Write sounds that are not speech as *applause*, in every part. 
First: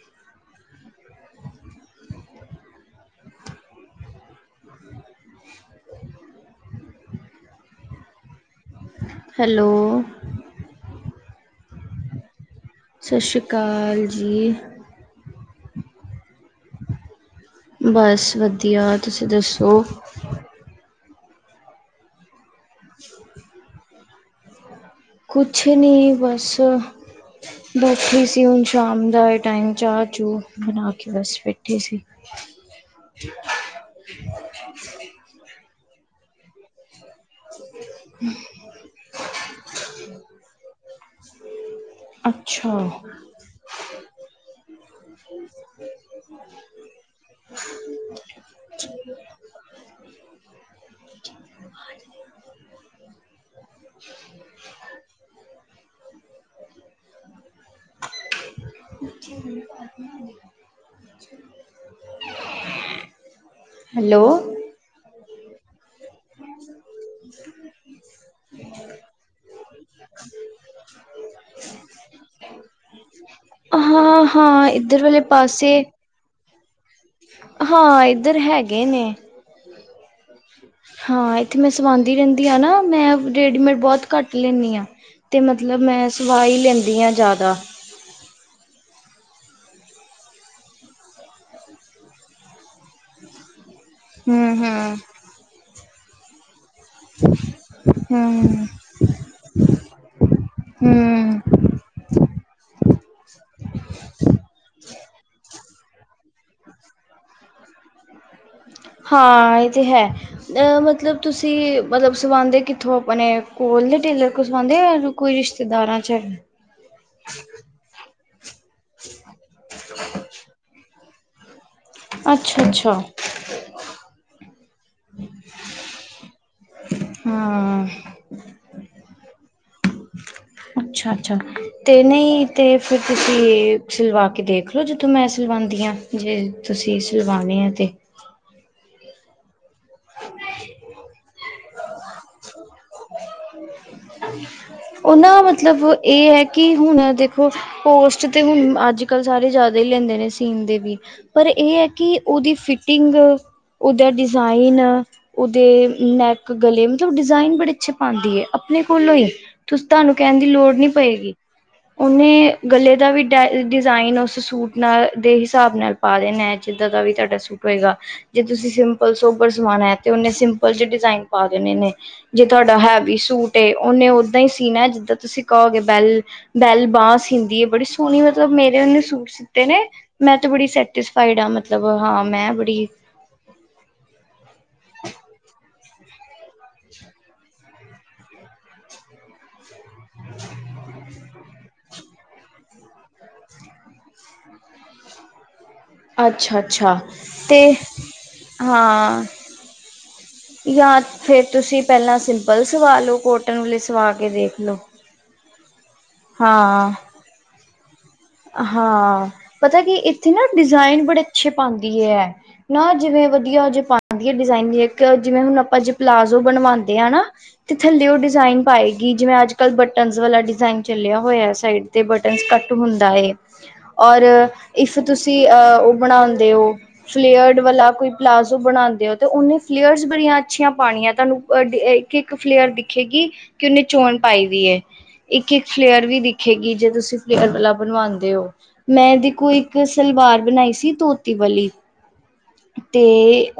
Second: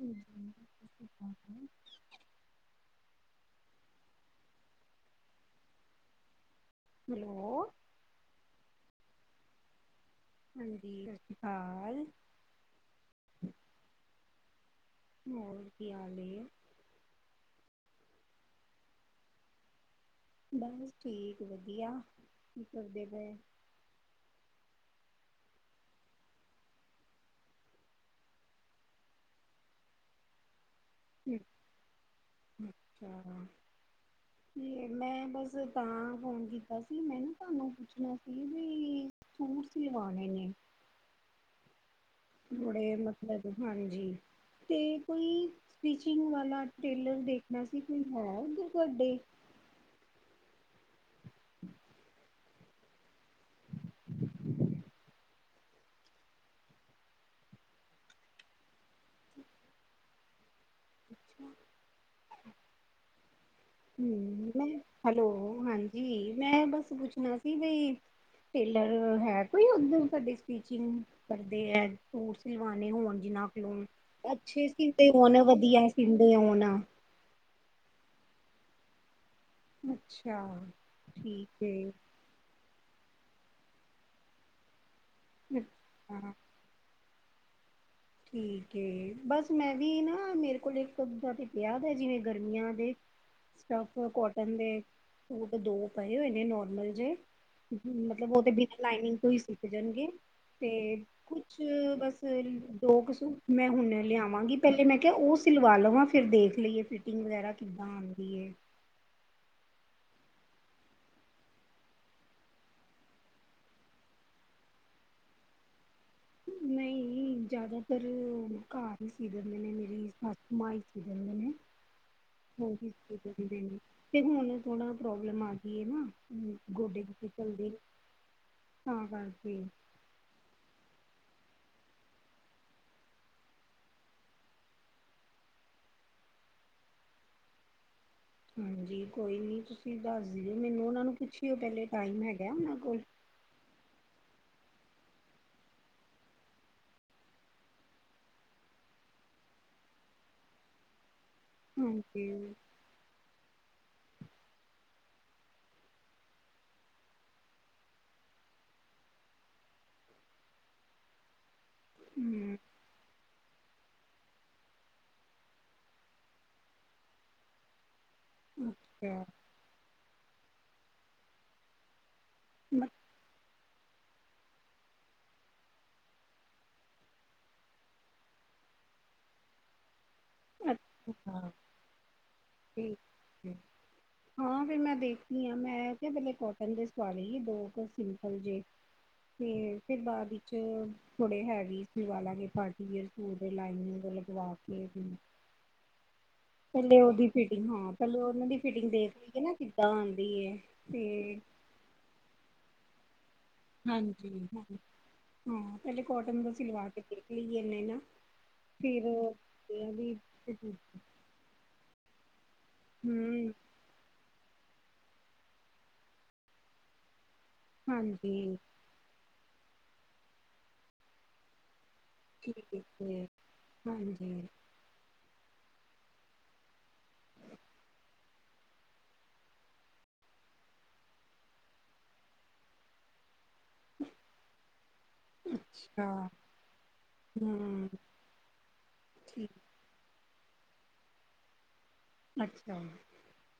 Hello ਸਤਿ ਸ਼੍ਰੀ ਅਕਾਲ ਜੀ। *unintelligible* ਹੈਲੋ। ਹੈਲੋ। ਹਾਂਜੀ, ਸਤਿ ਸ਼੍ਰੀ ਅਕਾਲ। ਸਤਿ ਸ਼੍ਰੀ ਅਕਾਲ ਜੀ। ਹੋਰ ਕੀ ਹਾਲ ਨੇ? ਬਸ ਵਧੀਆ ਤੁਸੀਂ ਦੱਸੋ? ਬਸ ਠੀਕ ਵਧੀਆ ਕੀ ਕਰਦੇ ਪਏ। ਕੁਛ ਨਹੀਂ ਬਸ ਬੈਠੀ ਸੀ, ਹੁਣ ਸ਼ਾਮ ਦਾ ਟਾਈਮ ਚਾਹ ਚੂ ਬਣਾ ਕੇ ਬਸ ਬੈਠੇ ਸੀ। ਅੱਛਾ। ਤੇ ਮੈਂ ਬਸ ਤਾਂ ਫ਼ੋਨ ਕੀਤਾ ਸੀ ਮੈਨੂੰ ਤੁਹਾਨੂੰ ਪੁੱਛਣਾ ਸੀ ਵੀ ਸੂਟ ਸੀਲਵਾਣੇ ਨੇ ਅੱਛਾ ਹੁਣੇ ਮਤਲਬ ਹਾਂਜੀ। ਤੇ ਕੋਈ ਸਟਿਚਿੰਗ ਵਾਲਾ ਟੇਲਰ ਦੇਖਣਾ ਸੀ ਕੋਈ ਹੈ ਉੱਧਰ ਤੁਹਾਡੇ *inaudible* *inaudible* *unintelligible* ਹੈਲੋ ਹਮ ਮੈਂ ਹੈਲੋ ਹਾਂਜੀ ਮੈਂ ਬਸ ਪੁੱਛਣਾ ਸੀ ਬਈ ਟੇਲਰ ਹੈ ਕੋਈ ਓਧਰ ਤੁਹਾਡੇ ਸਟੀਚਿੰਗ ਕਰਦੇ ਹੈ, ਸੂਟ ਸਿਲਵਾਣੇ ਹੋਣ ਜਿਨਾ ਕੋਲੋ ਹਾਂ ਹਾਂ ਅੱਛੇ ਇੱਧਰ ਸਿਦੇ ਵਾਲੇ ਹੋਣ ਪਾਸੇ ਵਧੀਆ ਸੀਦੇ ਹੋਣ ਹਾਂ ਇੱਧਰ ਹੈਗੇ ਨੇ ਅੱਛਾ। ਹਾਂ ਇੱਥੇ ਠੀਕ ਮੈਂ ਏ ਸਵਾਉਂਦੀ ਰਹਿੰਦੀ ਹ ਨਾ, ਮੈਂ ਰੇਡੀਮੇਡ ਬਹੁਤ ਘੱਟ ਲੈਂਦੀ ਹਾਂ। ਤੇ ਮਤਲਬ ਮੈਂ ਹਾਂ ਸਵਾ ਹੀ ਲੈਂਦੀ ਹਾਂ ਜ਼ਿਆਦਾ। ਠੀਕ ਹੈ ਬਸ ਮੈਂ ਵੀ ਨਾ ਮੇਰੇ ਕੋਲ ਇੱਕਦਾਂ ਤੇ ਪਿਆ ਦਾ ਜਿਵੇਂ ਗਰਮੀਆਂ ਦੇ *inaudible* ਸਟਫ ਕੋਟਨ ਹਮ ਦੇ ਹਮ ਸੂਟ ਦੋ ਪਏ ਹੋਏ ਨੇ ਨੋ ਜੇ ਮਤਲਬ ਉਹਦੇ ਬ ਹਮ ਲਾਈਨਿੰਗ ਤੋਂ ਹੀ ਸਿੱਪ ਜਾਣਗੇ ਤੇ ਹਮ ਕੁਛ ਬਸ ਦੋ ਕੁ ਸੂਟ ਮੈਂ ਹੁਣ ਲਿਆਵਾਂਗੀ ਪਹਿਲੇ ਮੈਂ ਕਿਹਾ ਉਹ ਸਿਲਵਾ ਲਵਾਂ ਫੇਰ ਦੇਖ ਲਈਏ ਫਿਰ ਫਟਿੰਗ ਵਗੈਰਾ ਕਿੱਦਾਂ ਆਉਂਦੀ ਏ ਹਾਂ ਇਹ ਤੇ ਹੈ। ਅ ਮਤਲਬ ਤੁਸੀਂ ਮਤਲਬ ਸਵਾਾਉਂਦੇ ਕਿੱਥੋਂ ਆਪਣੇ ਕੋਲ ਦੇ ਟੇਲਰ ਕੋਲ ਸਵਾਉਂਦੇ ਯਾ ਕੋਈ ਰਿਸ਼ਤੇਦਾਰਾਂ 'ਚ ਨਹੀਂ ਜਿਆਦਾਤਰ ਘਰ ਹੀ ਸੀ ਦਿੰਦੇ ਨੇ ਮੇਰੀ ਸਾਸ ਮਾਂ ਹੀ ਸੀ ਦਿੰਦੇ ਨੇ ਅੱਛਾ ਹਾਂਜੀ ਅੱਛਾ ਕੀ ਹਾਂ ਤੇ ਹੁਣ ਥੋੜਾ ਪ੍ਰੋਬਲਮ ਆ ਗਈ ਹੈ ਨਾ ਗੋਡੇ ਚਲਦੀ ਹਾਂ ਤਾ ਕਰਕੇ ਅੱਛਾ-ਅੱਛਾ। ਤੇ ਨਹੀਂ ਤੇ ਫਿਰ ਤੁਸੀਂ ਸਿਲਵਾ ਕੇ ਦੇਖਲਓ ਜਿਥੋ ਮੈਂ ਸਿਲਵਾਂਦੀ ਹਾਂ। ਜੇ ਤੁਸੀਂ ਸਿਲਵਾਣੇ ਆ ਤੇ ਹਾਂਜੀ ਕੋਈ ਨੀ ਤੁਸੀਂ ਦੱਸ ਦਿਓ ਮੈਨੂੰ ਉਹਨਾਂ ਨੂੰ ਪੁੱਛਿਓ ਪਹਿਲੇ। ਟਾਈਮ ਹੈਗਾ ਉਹਨਾਂ ਕੋਲ *unintelligible* ਉਹਨਾਂ ਮਤਲਬ ਇਹ ਹੈ ਕਿ ਹੁਣ ਦੇਖੋ ਪੋਸਟ ਤੇ ਹੁਣ ਅੱਜ-ਕੱਲ ਸਾਰੇ ਜ਼ਿਆਦਾ ਹੀ ਲੈਂਦੇ ਨੇ ਸੀਨ ਦੇ ਵੀ। ਪਰ ਇਹ ਹੈ ਕਿ ਹਾਂਜੀ ਉਹਦੀ ਫਿਟ ਫੀਟਿੰਗ, ਓਦਾ ਡਿਜ਼ਾਇਨ, ਓਦੇ ਨੈਕ ਗਲੇ ਮਤਲਬ ਡਿਜਾਇਨ ਬੜੇ ਅੱਛੇ ਪਾਂਦੀ ਏ ਆਪਣੇ ਕੋਲੋਂ ਹੀ ਤੁਂ ਤੁਹਾਨੂੰ ਕਹਿਣ ਦੀ ਲੋੜ ਨੀ ਪਏਗੀ। ਹਮ ਉਹਨੇ ਗਲੇ ਦਾ ਵੀ ਡ ਡਿਜ਼ਾਇਨ ਉਸ ਸੂਟ ਨਾਲ ਦੇ ਹਿਸਾਬ ਨਾਲ ਪਾ ਦੇਣਾ ਜਿੱਦਾਂ ਦਾ ਵੀ ਤੁਹਾਡਾ ਸੂਟ ਹੋਏਗਾ। ਜੇ ਤੁਸੀਂ ਸਿੰਪਲ ਅੱਛਾ ਸੋਬਰ ਸਵਾਣਾ ਤੇ ਉਹਨੇ ਸਿੰਪਲ ਜੇ ਡਿਜ਼ਾਇਨ ਪਾ ਦੇਣੇ ਨੇ ਜੇ ਤੁਹਾਡਾ ਹੈਵੀ ਸੂਟ ਏ ਉਹਨੇ ਉਦਾਂ ਹੀ ਸੀਣਾ ਜਿੱਦਾਂ ਤੁਸੀਂ ਕਹੋਗੇ ਬੈਲ ਬੈਲ ਬਾਂ ਸੀਂਦੀ ਏ ਬੜੀ ਸੋਹਣੀ ਮਤਲਬ ਮੇਰੇ ਉਹਨੇ ਸੂਟ ਸੀਤੇ ਨੇ ਮੈਂ ਤਾਂ ਬੜੀ ਸੈਟਿਸਫਾਈਡ ਅੱਛਾ ਹਾਂ ਮਤਲਬ ਹਾਂ ਮੈਂ ਬੜੀ ਠੀਕ ਹੈ। ਹਾਂ ਫਿਰ ਮੈਂ ਦੇਖਦੀ ਹਾਂ ਮੈਂ ਕਿ ਪਹਿਲੇ ਕੋਟਨ ਦੇ ਸਵਾ ਲੀਯੇ ਦੋ ਕੁ ਸਿੰਪਲ ਜੇ। ਤੇ ਫਿਰ ਬਾਅਦ ਇਚ ਥੋੜੇ ਹੈਵੀ ਸਿਲਵਾਲਾਂਗੇ ਪਾਰਟੀ ਵੀਅਰ ਲਾਈਨੀੰਗ ਲਗਵਾ ਕੇ ਅੱਛਾ ਅੱਛਾ ਪਹਿਲੇ ਉਹਦੀ ਫਿਟਿੰਗ ਤੇ ਹਾਂ ਪਹਿਲੇ ਉਹਨਾਂ ਦੀ ਫਿਟਿੰਗ ਦੇਖ ਲੲਏ ਨਾ ਕਿੱਦਾਂ ਆਂ ਯਾ ਫੇਰ ਤੁਸੀਂ ਪਹਿਲਾਂ ਸਿੰਪਲ ਸਵਾ ਲਓ ਕੋਟ ਹਾਂਜੀ ਹਾਂ ਹਾਂ ਪਹਿਲੇ ਕੋਟਨ ਦਾ ਸਿਲਵਾ ਹਾਂ ਕੇ ਦੇਖ ਲਈ ਇ ਨਾ। ਫਿਰ ਹਾਂ ਪਤਾ ਇਹ ਕੀ ਵੀ ਇੱਥੇ ਨਾ ਡਿਜ਼ਾਇਨ ਬੜੇ ਪੱਛੇ ਪਾਂਦੀ ਏ ਐ ਨਾ ਇਹ ਨਾ ਜਿਵੇਂ ਹੂੰ ਵਧੀਆ ਦੇ ਪਾ ਵਧੀਆ ਡਿਜ਼ਾਇਨ ਜਿਵੇਂ ਹੁਣ ਆਪਾਂ ਦੇ ਪਲਾਜੋ ਬਣਵਾਉਂਦੇ ਹਾਂ ਨਾ ਤੇ ਥੱਲੇ ਉਹ ਹਾਂਜੀ ਡਿਜ਼ਾਇਨ ਪਾਏਗੀ ਜਿਵੇਂ ਅੱਜ-ਕੱਲ੍ਹ ਬਟਨਸ ਵਾਲਾ ਡਿਜ਼ਾਇਨ ਚੱਲਿਆ ਹੋਇਆ ਸਾਈਡ ਤੇ ਬਟਨਸ ਕੱਟ ਠੀਕ ਹੁੰਦਾ ਹੈ ਏ ਔਰ ਹਾਂਜੀ ਇਫ ਤੁਸੀਂ ਅ ਉਹ ਬਣਾਉਂਦੇ ਓ ਫਲੇਅਰਡ ਵਾਲਾ ਕੋਈ ਪਲਾਜ਼ੋ ਬਣਾਉਂਦੇ ਹੋ ਤੇ ਉਹਨੇ ਫਲੇਅਰਸ ਬੜੀਆਂ ਅੱਛੀਆਂ ਪਾਣੀਆਂ ਤੁਹਾਨੂੰ ਅ ਇੱਕ ਫਲੇਅਰ ਦਿਖੇਗੀ। ਕਿ ਉਹਨੇ ਚੋਣ ਪਾਈ ਦੀ ਏ ਇੱਕ-ਇੱਕ ਫਲੇਅਰ ਅੱਛਾ ਵੀ ਦਿਖੇਗੀ ਜੇ ਤੁਸੀਂ ਫਲੇਅਰ ਵਾਲਾ ਹੂੰ ਬਣਵਾਦੇ ਓ ਮੈਂ ਇਹ ਦੇ ਠੀਕ ਕੋ ਇੱਕ ਸਲਵਾਰ ਬਣਾਈ ਸੀ ਧੋਤੀ ਵਾਲੀ ਅੱਛਾ ਤੇ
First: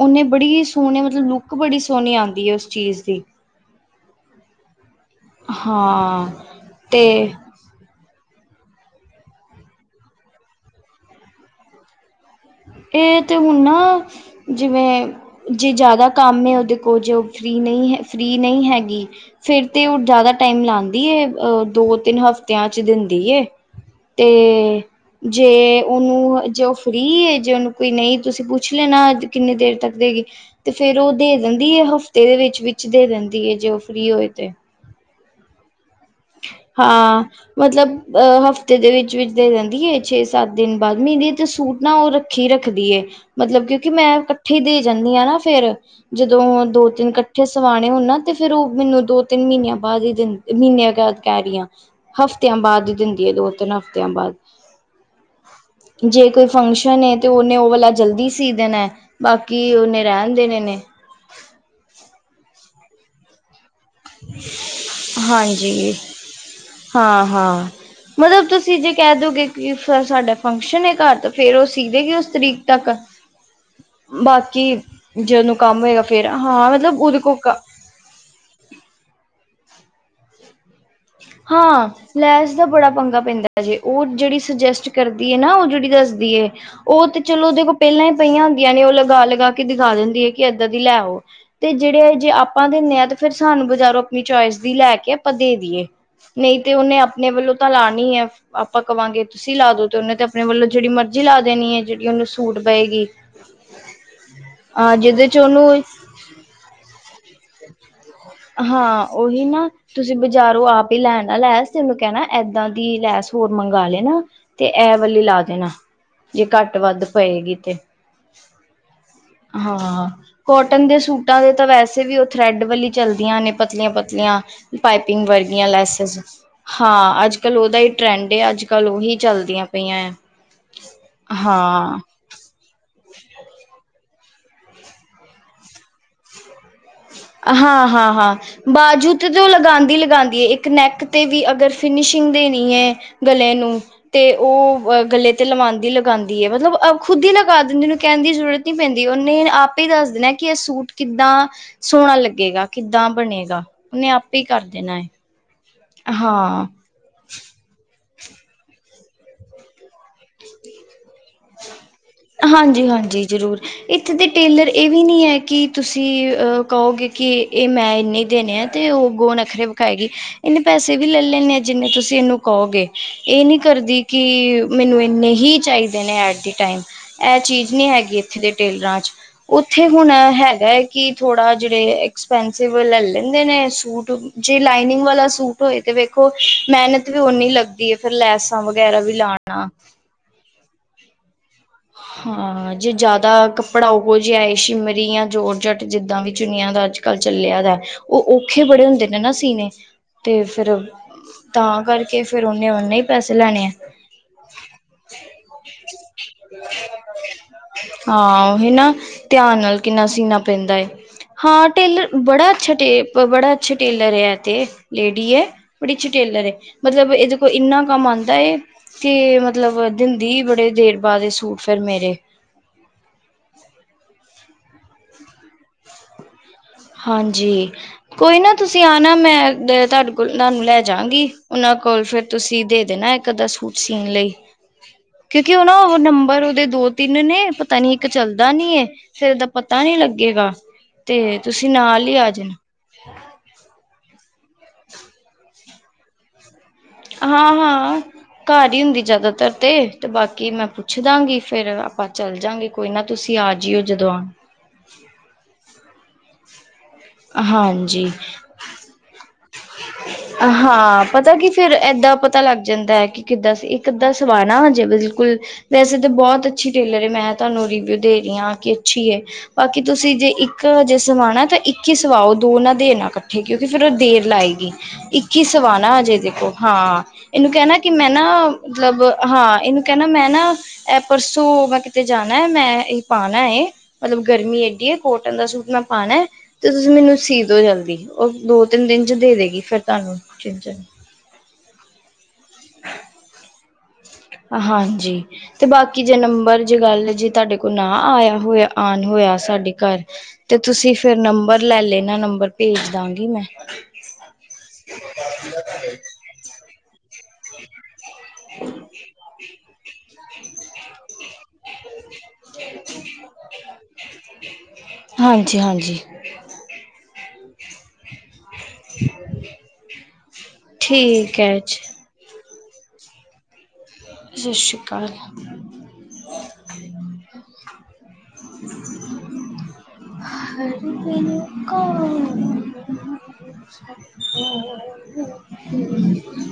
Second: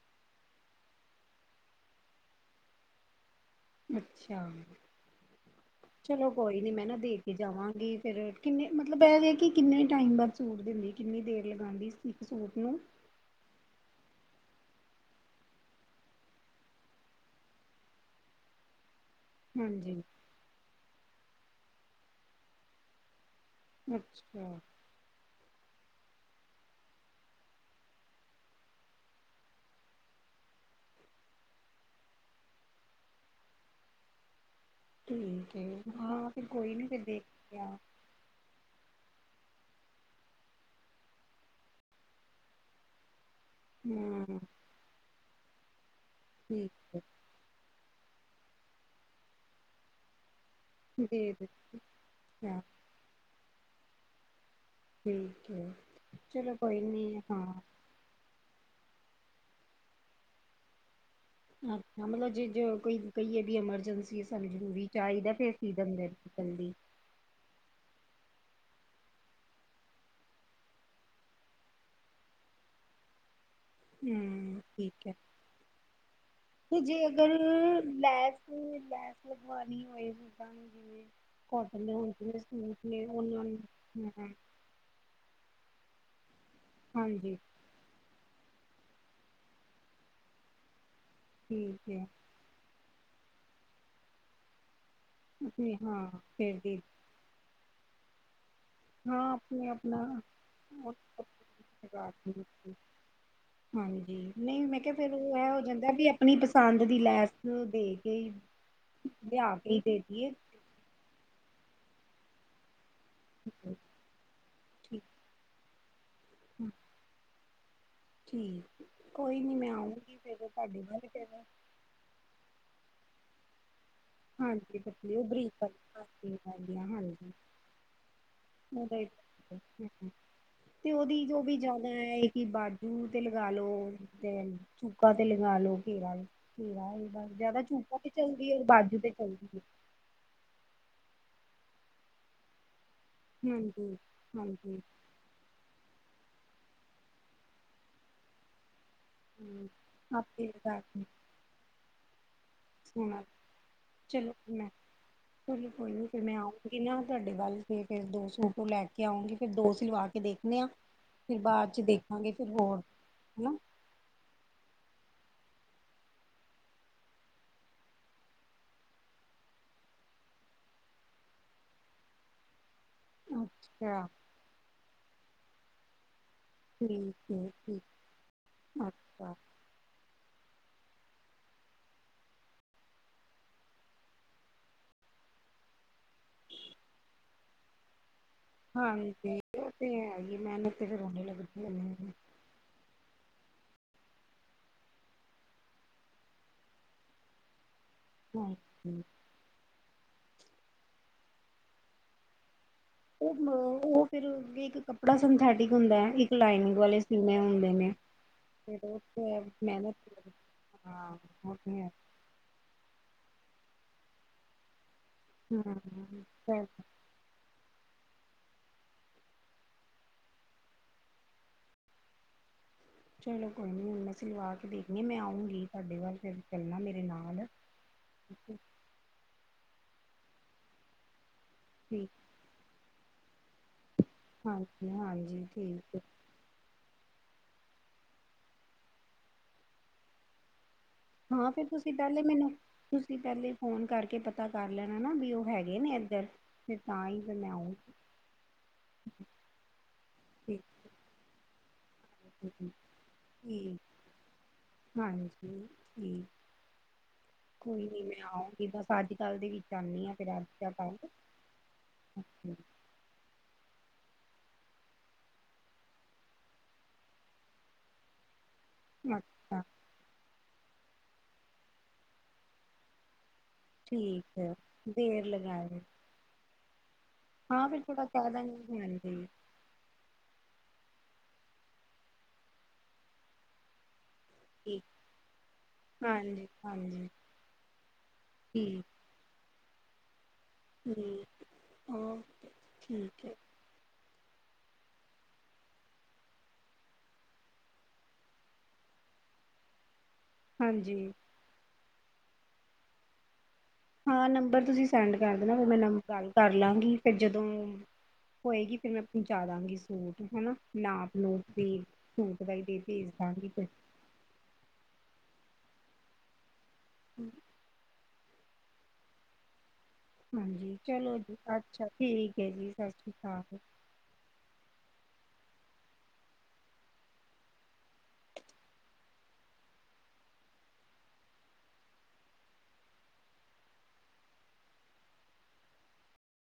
ਓਨੇ ਬੜੀ ਸੋਹਣੇ ਮਤਲਬ ਲੁੱਕ ਬੜੀ ਸੋਹਣੀ ਆਦੀ ਏ ਉਸ ਚੀਜ਼ ਦੀ। ਅੱਛਾ ਹਾਂ ਚਲੋ ਕੋਈ ਨੀ ਮੈਂ ਨਾ ਦੇ ਤੇ ਕੇ ਜਾਵਾਂਗੀ। ਫਿਰ ਕਿੰਨੇ ਮਤਲਬ ਇਹ ਦੇ ਕਿੰਨੇ ਟਾਈਮ ਬਾਅਦ ਸੂਟ ਦਿੰਦੀ ਕਿੰਨੀ ਦੇਰ ਲਗਾਂਦੀ ਇੱਕ ਸੂਟ ਨੂੰ? ਇਹ ਤੇ ਹੁਣ ਨਾ ਜਿਵੇਂ ਜੇ ਜ਼ਿਆਦਾ ਕੰਮ ਉਹਦੇ ਕੋਲ ਜੇ ਉਹ ਫਰੀ ਨਹੀਂ ਹੈ ਫ੍ਰਰੀ ਨਹੀਂ ਹੈਗੀ ਫੇਰ ਤੇ ਉਹ ਹਾਂਜੀ ਜ਼ਿਆਦਾ ਟਾਈਮ ਲਾਂਦੀ ਏ ਅਹ ਦੋ-ਤਿੰਨ ਹਫਤਿਆਂ ਚ ਦਿੰਦੀ ਏ। ਅੱਛਾ ਤੇ ਜੇ ਉਹਨੂੰ ਜੇ ਉਹ ਫ੍ਰਰੀ ਏ। ਜੇ ਉਹਨੂੰ ਕੋਈ ਨਹੀਂ ਤੁਸੀਂ ਪੁੱਛ ਲੈਣਾ ਕਿੰਨੀ ਦੇਰ ਤੱਕ ਦੇਗੀ? ਤੇ ਫੇਰ ਉਹ ਦੇ ਦਿੰਦੀ ਹੈ ਹਫ਼ਤੇ ਦੇ ਵਿੱਚ-ਵਿੱਚ ਦੇ ਦਿੰਦੀ ਹੈ ਜੇ ਉਹ ਫ੍ਰਰੀ ਹੋਏ ਤੇ। ਠੀਕ ਏ ਆ ਹਾਂ ਮਤਲਬ ਅ ਹਫ਼ਤੇ ਦੇ ਵਿੱਚ-ਵਿਚ ਦੇ ਦਿੰਦੀ ਏ ਛੇ-ਸੱਤ ਦਿਨ ਬਾਦ ਮੇਰੇ ਤੇ ਸੂਟ ਨਾ ਉਹ ਰੱਖੀ ਰੱਖਦੀ ਏ। ਮਤਲਬ ਕਿਉਂਕਿ ਮੈਂ ਹਾਂ ਇਕੱਠੇ ਦੇ ਜਾਂਣੀ ਹਾਂ ਨਾ ਫੇਰ ਜਦੋਂ ਠੀਕ ਦੋ- ਹੈ ਤਿੰਨ ਥੇ ਸਵਾਣੇ ਹੋਣ ਨਾ ਤੇ ਫੇਰ ਉਹ ਮੈਨੂੰ ਦੋ ਤਿੰਨ ਮਹੀਨਿਆਂ ਬਾਅਦ ਹੀ ਦ ਮਹੀਨੇ ਦੇ ਕਹਿ ਰਹੀ ਹਾਂ ਹਫ਼ਤਿਆਂ ਦਿੱਤਾ ਬਾਦ ਹੀ ਦਿੰਦੀ ਏ ਦੋ-ਤਿੰਨ ਹਫ਼ਤਿਆਂ ਬਾਦ। ਠੀਕ ਹੈ ਜੇ ਕੋਈ ਚਲੋ ਫੰਕਸ਼ਨ ਨੀ ਏ ਤੇ ਹਾਂ ਉਹਨੇ ਉਹ ਵਾਲਾ ਜਲਦੀ ਸੀ ਦੇਣਾ ਬਾਕੀ ਉਹਨੇ ਰਹਿਣ ਦੇਣੇ ਨੇ। ਅੱਛਾ ਮਤਲਬ ਜੇ ਜੋ ਕੋਈ ਕਈਏ ਵੀ ਐਮਰਜੈਂਸੀ ਸਾਨੂੰ ਜ਼ਰੂਰੀ ਚਾਹੀਦਾ ਫੇਰ ਕੀ ਦਿੰਦੇ ਟਿਕਣ ਲਈ। ਹਾਂ-ਹਾਂ। ਮਤਲਬ ਤੁਸੀਂ ਜੇ ਕਹਿ ਦੋਗੇ ਕਿ ਸਰ ਸਾਡਾ ਫੰਕਸ਼ਨ ਹੈ ਘਰ, ਤਾਂ ਫੇਰ ਉਹ ਸੀ ਦੇਗੀ ਉਸ ਤਰੀਕ ਤੱਕ। ਹੂ, ਬਾਕੀ ਠੀਕ ਹੈ ਜੇ ਉਹਨੂੰ ਕੰਮ ਹੋਏਗਾ ਫੇਰ ਹਾਂ ਤੇ ਮਤਲਬ ਜੇ ਉਹਦੇ ਕੋਲ ਅਗਰ- ਲੈਸ, ਲੈਸ ਲਗਵਾਣੀ ਹੋਏ ਜਿੱਦਾਂ-ਜਿਵੇਂ। ਹਾਂ, ਲੈਸ ਦਾ ਬੜਾ ਪੰਗਾ ਉਹਨਾਂ ਪੈਂਦਾ ਜੇ, ਉਹ ਨੂੰ ਹਾਂ ਜਿਹੜੀ ਸੁਜੈਸਟ- ਕਰਦੀ ਹੈ ਨਾ ਉਹ ਜਿਹੜੀ ਦੱਸਦੀ ਏ, ਉਹ ਤੇ ਹਾਂਜੀ ਚਲੋ ਉਹਦੇ - ਪਹਿਲਾਂ ਹੀ ਪਈਆਂ ਹੁੰਦੀਆਂ ਨੇ ਉਹ ਲਗਾ ਲਗਾ ਕੇ ਦਿਖਾ ਦਿੰਦੀ ਹੈ। ਕਿ ਇੱਦਾਂ ਦੀ ਲੈ ਆਓ ਤੇ ਠੀਕ ਹੈ ਜਿਹੜੇ ਜੇ ਆਪ- ਆਪਾਂ ਦਿੰਦੇ ਹਾਂ ਤੇ ਫਿਰ ਸਾਨੂੰ ਬਜ਼ਾਰੋਂ ਆਪਣੀ ਚੋਇਸ ਦੀ ਲੈ ਕੇ ਆਪਾਂ ਦੇ ਆਪਣੇ ਦਈਏ। ਹਾਂ ਨਹੀਂ ਫਿਰ ਤੇ ਦੇ ਉਹਨੇ ਆਪਣੇ ਵੱਲੋਂ ਤਾਂ ਲਾਉਣੀ ਹੈ। ਆਪਾਂ ਕਹਾਂਗੇ ਹਾਂ ਤੁਸੀਂ ਆਪਣੇ ਲਾ ਦੋ ਤੇ ਆਪਣਾ ਉਹਨੇ ਤੇ ਆਪਣੇ ਵੱਲੋਂ ਜਿਹੜੀ ਮਰਜ਼ੀ ਲਾ ਦੇਣੀ ਹੈ, ਜਿਹੜੀ ਉਹਨੂੰ ਸੂਟ ਪਏਗੀ। ਹਾਂਜੀ, ਨਹੀਂ ਮੈਂ ਕਿਹਾ ਅਹ ਫਿਰ ਜਿਹਦੇ ਉਹ ਚ ਇਹ ਹੋ ਉਹਨੂੰ ਜਾਂਦਾ ਵੀ ਆਪਣੀ ਪਸੰਦ ਦੀ ਲੈਸ- ਦੇ ਕੇ ਹਾਂ ਉਹੀ ਲਿਆ ਨਾ ਕੇ ਹੀ ਦੇ ਤੁਸੀਂ ਦੀਏ ਬਾਜ਼ਾਰੋ ਆਪ- ਲੈ ਆਣਾ ਲੈਸ, ਉਹਨੂੰ ਕਹਿਣਾ ਏਦਾਂ ਦੀ ਲੈਸ ਹੋਰ ਮੰਗਵਾ ਲੈਣਾ। ਤੇ ਇਹ ਠੀਕ ਵਾਲੀ ਲਾ ਦੇਣਾ, ਜੇ ਘੱਟ ਵੱਧ ਪਏਗੀ ਤੇ, ਠੀਕ ਕੋਈ ਨੀ ਮੈਂ ਹਾਂ, ਆਊਂਗੀ ਫੇਰ ਤੁਹਾਡੇ ਕੋਟਨ ਦੇ ਵੱਲ ਫੇਰ ਸੂਟਾਂ ਦੇ ਤਾਂ ਵੈਸੇ- ਵੈਸੇ ਵੀ ਉਹ ਥਰੈਡ ਵਾਲੀ ਚਲਦੀਆਂ ਨੇ ਪਤਲੀਆਂ- ਪਤਲੀਆਂ। ਹਾਂਜੀ ਪਤਲੀ ਉਹ ਪਾਈਪਿੰਗ ਬਰੀਕ ਵਰਗੀਆਂ ਵਾਲੀ ਲੈਸਿਸ, ਹਾਂਜੀ ਵਧੀਆ ਹਾਂ ਹਾਂਜੀ ਅੱਜ ਕੱਲ ਉਹਦਾ ਹੀ- ਟਰੈਂਡ ਆ ਅੱਜ ਕੱਲ ਉਹਦਾ ਹੀ ਉਹੀ ਚੱਲਦੀਆਂ ਪਈਆਂ ਤੇ ਉਹਦੀ ਜੋ ਵੀ ਜ਼ਿਆਦਾ ਹਾਂ। ਹੈ ਕਿ ਬਾਜੂ ਤੇ ਲਗਾ ਲੋ ਤੇ ਚੂਕਾਂ ਤੇ ਲਗਾ ਲੋ, ਘੇਰਾ-ਘੇਰਾ ਹੈਗਾ। ਹਾਂ, ਹਾਂ, ਹਾਂ, ਬਾਜੂ ਤੇ ਤੇ ਉਹ ਹੈ ਲਗਾਉਂਦੀ-ਲਗਾਉਂਦੀ ਹੈ। ਇੱਕ- ਨੈਕ ਤੇ ਵੀ ਅਗਰ ਫਿਨਿਸ਼ਿੰਗ ਦੇਣੀ ਹੈ ਗਲੇ ਨੂੰ ਹਾਂਜੀ ਤੇ ਹਾਂਜੀ ਉਹ ਗਲੇ- ਤੇ ਲਵਾਉਂਦੀ-ਲਗਾਉਦੀ ਹੈ ਮਤਲਬ ਖੁਦ ਹੀ ਲਗਾ ਦਿੰਦੀ। ਓਹਨੂੰ ਕਹਿਣ ਦੀ ਜ਼ਰੂਰਤ ਨਹੀਂ - ਨਹੀਂ ਪੈਂਦੀ। ਉਹਨੇ ਹੂੰ ਆਪ ਹੀ ਦੱਸ ਦੇਣਾ ਕਿ ਆਪੇ ਇਹ ਲਗਾ ਸੂਟ ਕੇ ਕਿੱਦਾਂ ਸੋਹਣਾ ਲੱਗੇਗਾ। ਕਿੱਦਾਂ ਸੋਹਣਾ ਬਣੇਗਾ ਉਹਨੇ ਚਲੋ ਆਪੇ ਕਰ ਮੈਂ ਦੇਣਾ ਏ। ਚਲੋ ਕੋਈ ਨਹੀਂ, ਫਿਰ ਮੈਂ ਆਵਾਂਗੀ ਨਾ ਤੁਹਾਡੇ ਵੱਲ। ਫਿਰ, ਫਿਰ ਦੋ ਸੂਟ ਲੈ ਕੇ ਆਉਗੀ ਫਿਰ ਦੋ ਸਿਲਵਾ ਕੇ ਦੇਖਣੇ ਆ। ਫਿਰ ਬਾਅਦ 'ਚ ਦੇਖਾਂਗੇ ਫਿਰ ਹੋਰ ਹਾਂਜੀ-ਹਾਂਜੀ ਹੈਨਾ। ਜ਼ਰੂਰ ਇੱਥੇ ਤੇ ਟੇਲਰ ਇਹ ਵੀ ਨਹੀਂ ਹੈ ਕਿ ਤੁਸੀਂ ਕਹੋਗੇ ਕਿ ਇਹ ਮੈਂ ਇੰਨੇ ਦੇਣੇ ਆ। ਤੇ ਉਹ ਹੁਣ ਨੱਖਰੇ ਵਿਖਾਏਗੀ। ਇਹਨੇ ਪੈਸੇ ਵੀ ਲੈ ਲੈਣੇ ਆ ਜਿਵੇਂ ਤੁਸੀਂ ਇਹਨੂੰ ਕਹੋਗੇ। ਇਹ ਨੀ ਕਰਦੀ ਅੱਛਾ ਕਿ ਮੈਨੂੰ ਇਨੇ ਹੀ ਚਾਹੀਦੇ ਨੇ ਆਖਿਰ। ਟਾਈਮ ਠੀਕ ਇਹ ਹੈ ਚੀਜ਼ ਠੀਕ ਨਹੀਂ ਹੈਗੀ ਇੱਥੇ ਦੇ ਟੇਲਰਾਂ ਚ, ਅੱਛਾ ਉ- ਇੱਥੇ ਹੁਣ ਹੈਗਾ ਹੈ ਕਿ ਥੋੜਾ ਜਿਹੜੇ ਐਕਸਪੈਂਸਿਵ ਲੈ ਲੈਂਦੇ ਨੇ ਸੂਟ। ਜੇ ਲਾਈਨਿੰਗ ਵਾਲਾ ਸੂਟ ਹੋਏ ਤੇ ਵੇਖੋ ਮਿਹਨਤ ਵੀ ਉਨੀ ਲੱਗਦੀ ਏ ਫਿਰ ਲੈਸ- ਹਾਂਜੀ, ਉਹ ਤੇ ਹੈਗੀ ਮਿਹਨਤ ਤੇ ਫਿਰ ਉਨੀ ਲੱਗਦੀ। ਹਾਂ, ਜੇ ਜ਼ਿਆਦਾ ਕੱਪੜਾ ਉਹੋ ਜਿਹਾ ਏ ਸ਼ਿਮਰੀ ਜਾਂ ਜੋਰ ਜੱਟ ਜਿੱਦਾਂ ਵੀ ਚੁੰਨੀਆ ਦਾ ਅੱਜ- ਅੱਜ ਕੱਲ ਚੱਲਿਆ ਦਾ। ਉਹ ਔਖੇ ਬੜੇ ਹਾਂਜੀ, ਹੁੰਦੇ ਨੇ ਨਾ ਸੀਣੇ। ਤੇ ਫਿਰ ਤਾਂ ਕਰਕੇ ਫਿਰ ਉਹਨੇ ਓਨੇ - ਉਹ-ਉਹ ਫਿਰ ਇਕ ਕੱਪੜਾ ਸਿੰਥੈਟਿਕ ਹੁੰਦਾ ਹੈ ਜੀ। ਹਾਂ, ਉਹੀ ਫਿਰ ਨਾ ਉਹ ਤੇ ਧਿਆਨ ਨਾਲ ਮਿਹਨਤ ਕਿੰਨਾ ਸੀਣਾ ਪੈਂਦਾ ਹੈ। ਹਾਂ ਉਹ ਹਾਂ ਤੇ ਹੈ ਟੇਲਰ ਬੜਾ ਅੱਛਾ, ਟੇਲ ਬੜਾ ਅੱਛਾ ਟੇਲਰ ਹੈ ਇਹ ਤੇ। ਲੇਡੀ ਹੈ ਬੜੀ ਅੱਛੀ ਹਮ ਟੇਲਰ ਹੈ ਚਲ ਮਤਲਬ ਇਹ- ਕੋਈ ਇੰਨਾ ਕੰਮ ਆਂਦਾ ਹੈ ਕਿ ਮਤਲਬ ਦਿੰਦੀ ਬੜੇ ਦੇਰ ਬਾਅਦ ਇਹ ਸੂਟ ਫਿਰ ਮੇਰੇ। ਚਲੋ ਕੋਈ ਨੀ ਹੁਣ ਮੈਂ ਸਿਲਵਾ ਕੇ ਦੇਖਣੀ ਮੈਂ ਆਊਂਗੀ ਤੁਹਾਡੇ ਵੱਲ ਫਿਰ। ਚੱਲਣਾ ਮੇਰੇ ਨਾਲ ਹਾਂਜੀ, ਕੋਈ ਨਾ ਤੁਸੀਂ- ਤੁਸੀਂ ਆਣਾ ਮੈਂ ਤੁਹਾਡਾ ਕੋਲ, ਤੁਹਾਨੂੰ ਲੈ ਜਾਵਾਂਗੀ ਉਹਨਾਂ ਕੋਲ ਠੀਕ ਫਿਰ ਤੁਸੀਂ ਦੇ ਦੇਣਾ ਇੱਕ ਅੱਧਾ ਸੂਟ। ਸੀਨ ਲਈ ਹਾਂਜੀ ਹਾਂਜੀ ਕਿਉਂਕਿ ਉਹ ਠੀਕ ਨਾ ਨੰਬਰ ਉਹਦੇ ਦੋ- -ਤਿੰਨ ਨੇ ਪਤਾ ਨੀ ਇੱਕ ਚੱਲਦਾ ਨੀ ਫਿਰ ਇਹਦਾ ਪਤਾ ਨੀ ਲੱਗੇਗਾ ਤੇ- ਹਾਂ ਫਿਰ ਤੁਸੀਂ ਨਾਲ ਹੀ ਪਹਿਲੇ ਆ ਮੈਨੂੰ- ਜਾਣਾ ਤੁਸੀਂ ਪਹਿਲੇ ਫੋਨ ਕਰਕੇ ਪਤਾ ਕਰ ਲੈਣਾ ਨਾ, ਵੀ ਉਹ ਹੈਗੇ ਨੇ ਏਧਰ। ਹਾਂ-ਹਾਂ, ਘਰ ਈ ਹੁੰਦੀ ਜ਼ਾਦਾਤਰ ਤੇ। ਤੇ ਬਾਕੀ ਠੀਕ ਮੈਂ ਪੁੱਛ ਦਾਂਗੀ ਫੇਰ ਆਪਾਂ ਚੱਲ ਜਾਂਗੇ ਕੋਈ ਨਾ ਤੁਸੀਂ ਆ ਜਇਓ ਜਦੋਂ ਆਨ। ਹਾਂਜੀ, ਠੀ ਕੋਈ ਨੀ ਹਾਂਜੀ ਮੈਂ ਆਉਂਗੀ ਬਸ ਅੱਜ ਕੱਲ ਦੇ ਵਿੱ ਹਾਂ, ਪਤਾ ਕੀ ਫੇਰ ਏਦਾਂ ਪਤਾ ਲੱਗ ਜਾਂਦਾ ਐ ਕੀ ਕਿੱਦਾਂ ਸੀ। ਇੱਕ ਅੱਦਾਂ ਸਵਾਨਾ ਜੇ ਬਿਲਕੁੱਲ ਵੈਸੇ ਤੇ ਬੋਤ ਅੱਛੀ ਟੇਲਰ ਏ। ਮੈਂ ਤੁਹਾਨੂੰ ਰਿਵਿਊ ਦੇ ਰੀ ਆਂ ਕਿ ਅੱਛੀ ਏ। ਅੱਛਾ ਬਾਕੀ ਤੁਸੀਂ ਜੇ ਇੱਕ ਹਜੇ ਸਵਾਨਾ ਤਾਂ ਇੱਕ ਹੀ ਸਵਾਓ ਦੋ ਨਾ ਦੇਨਾ ਕੱ ਠੇ ਕਿਉਂਕਿ ਫੇਰ ਓ ਦੇਰ ਠੀਕ ਹੈ ਲਾਏਗੀ। ਦੇਰ ਇੱਕ ਈ ਲਗਾਏ ਸਵਾਨਾ ਅਜੇ ਏਦੇ ਕੋ, ਹਾਂ। ਏਨੂੰ ਹਾਂ ਕੈਨਾ ਫਿਰ ਕਿ ਥੋੜਾ ਮੈਂ ਨਾ ਕਹਿ ਦਾਂਗੇ ਮਤਲਬ ਹਾਂਜੀ ਹਾਂ, ਏਨੂੰ ਕੈਨਾ ਮੈਂ ਨਾ, ਐ ਪਰਸੋਂ ਮੈਂ ਕਿਤੇ ਜਾਨਾ ਮੈਂ ਏਹ ਪਾਨਾ ਏ। ਮਤਲਬ ਗਰਮੀ ਠੀਕ ਏਡੀ ਏ ਕੋਟਨ ਦਾ ਸੂਟ ਮੈਂ ਪਾਨਾਏ। ਹਾਂਜੀ ਤੇ ਤੁਸੀਂ ਹਾਂਜੀ ਮੈਨੂੰ ਸੀ ਦੋ ਜਲਦੀ। ਓਹ ਦੋ ਠੀਕ ਤਿੰਨ ਦਿਨ ਚ ਦੇ ਦੇਗੀ ਫੇਰ ਤੁਹਾਨੂੰ *unintelligible* ਹੁੰ, ਹਾਂ, ਠੀਕ ਐ। ਹਾਂਜੀ। ਤੇ ਬਾਕੀ ਜੇ ਨੰਬਰ, ਜੇ ਗੱਲ, ਜੇ ਤੁਹਾਡੇ ਕੋਲ ਨਾ ਆਇਆ ਹੋਇਆ, ਆਨ ਹੋਏਆ ਸਾਡੇ ਘਰ ਤੇ ਤੁਸੀਂ ਹਾਂਜੀ ਫੇਰ ਨੰਬਰ ਲੈ ਲੈਨਾ ਨੰਬਰ ਭੇਜ ਦਾਂਗੀ ਮੈਂ। ਹਾਂ, ਨੰਬਰ ਤੁਸੀਂ ਸੈਂਡ ਕਰ ਦੇਨਾ ਓ ਮੈਂ ਨਾ ਗੱਲ ਕਰਲਾਂਗੀ ਫੇਰ ਜਦੋਂ ਹੋਏਗੀ ਫੇਰ ਮੈਂ ਪਹੁੰਚਾ ਦਾਂਗੀ ਸੂਟ ਹੈਨਾ, ਨਾਪ-ਨੂਪ ਵੀ। ਸੂਟ ਬਈ ਤੇ ਭੇਜ ਦਾਂਗੀ ਫੇਰ। ਹਾਂਜੀ-ਹਾਂਜੀ। *unintelligible* *unintelligible* ਹਾਂਜੀ, ਚਲੋ ਜੀ, ਠੀਕ ਹੈ ਅੱਛਾ, ਠੀਕ ਐ ਜੀ, ਸਸ ਸ਼੍ਰੀ ਕਾਲ। ਸਸ ਸ਼੍ਰੀ ਕਾਲ। *inaudible* *unintelligible* *unintelligible*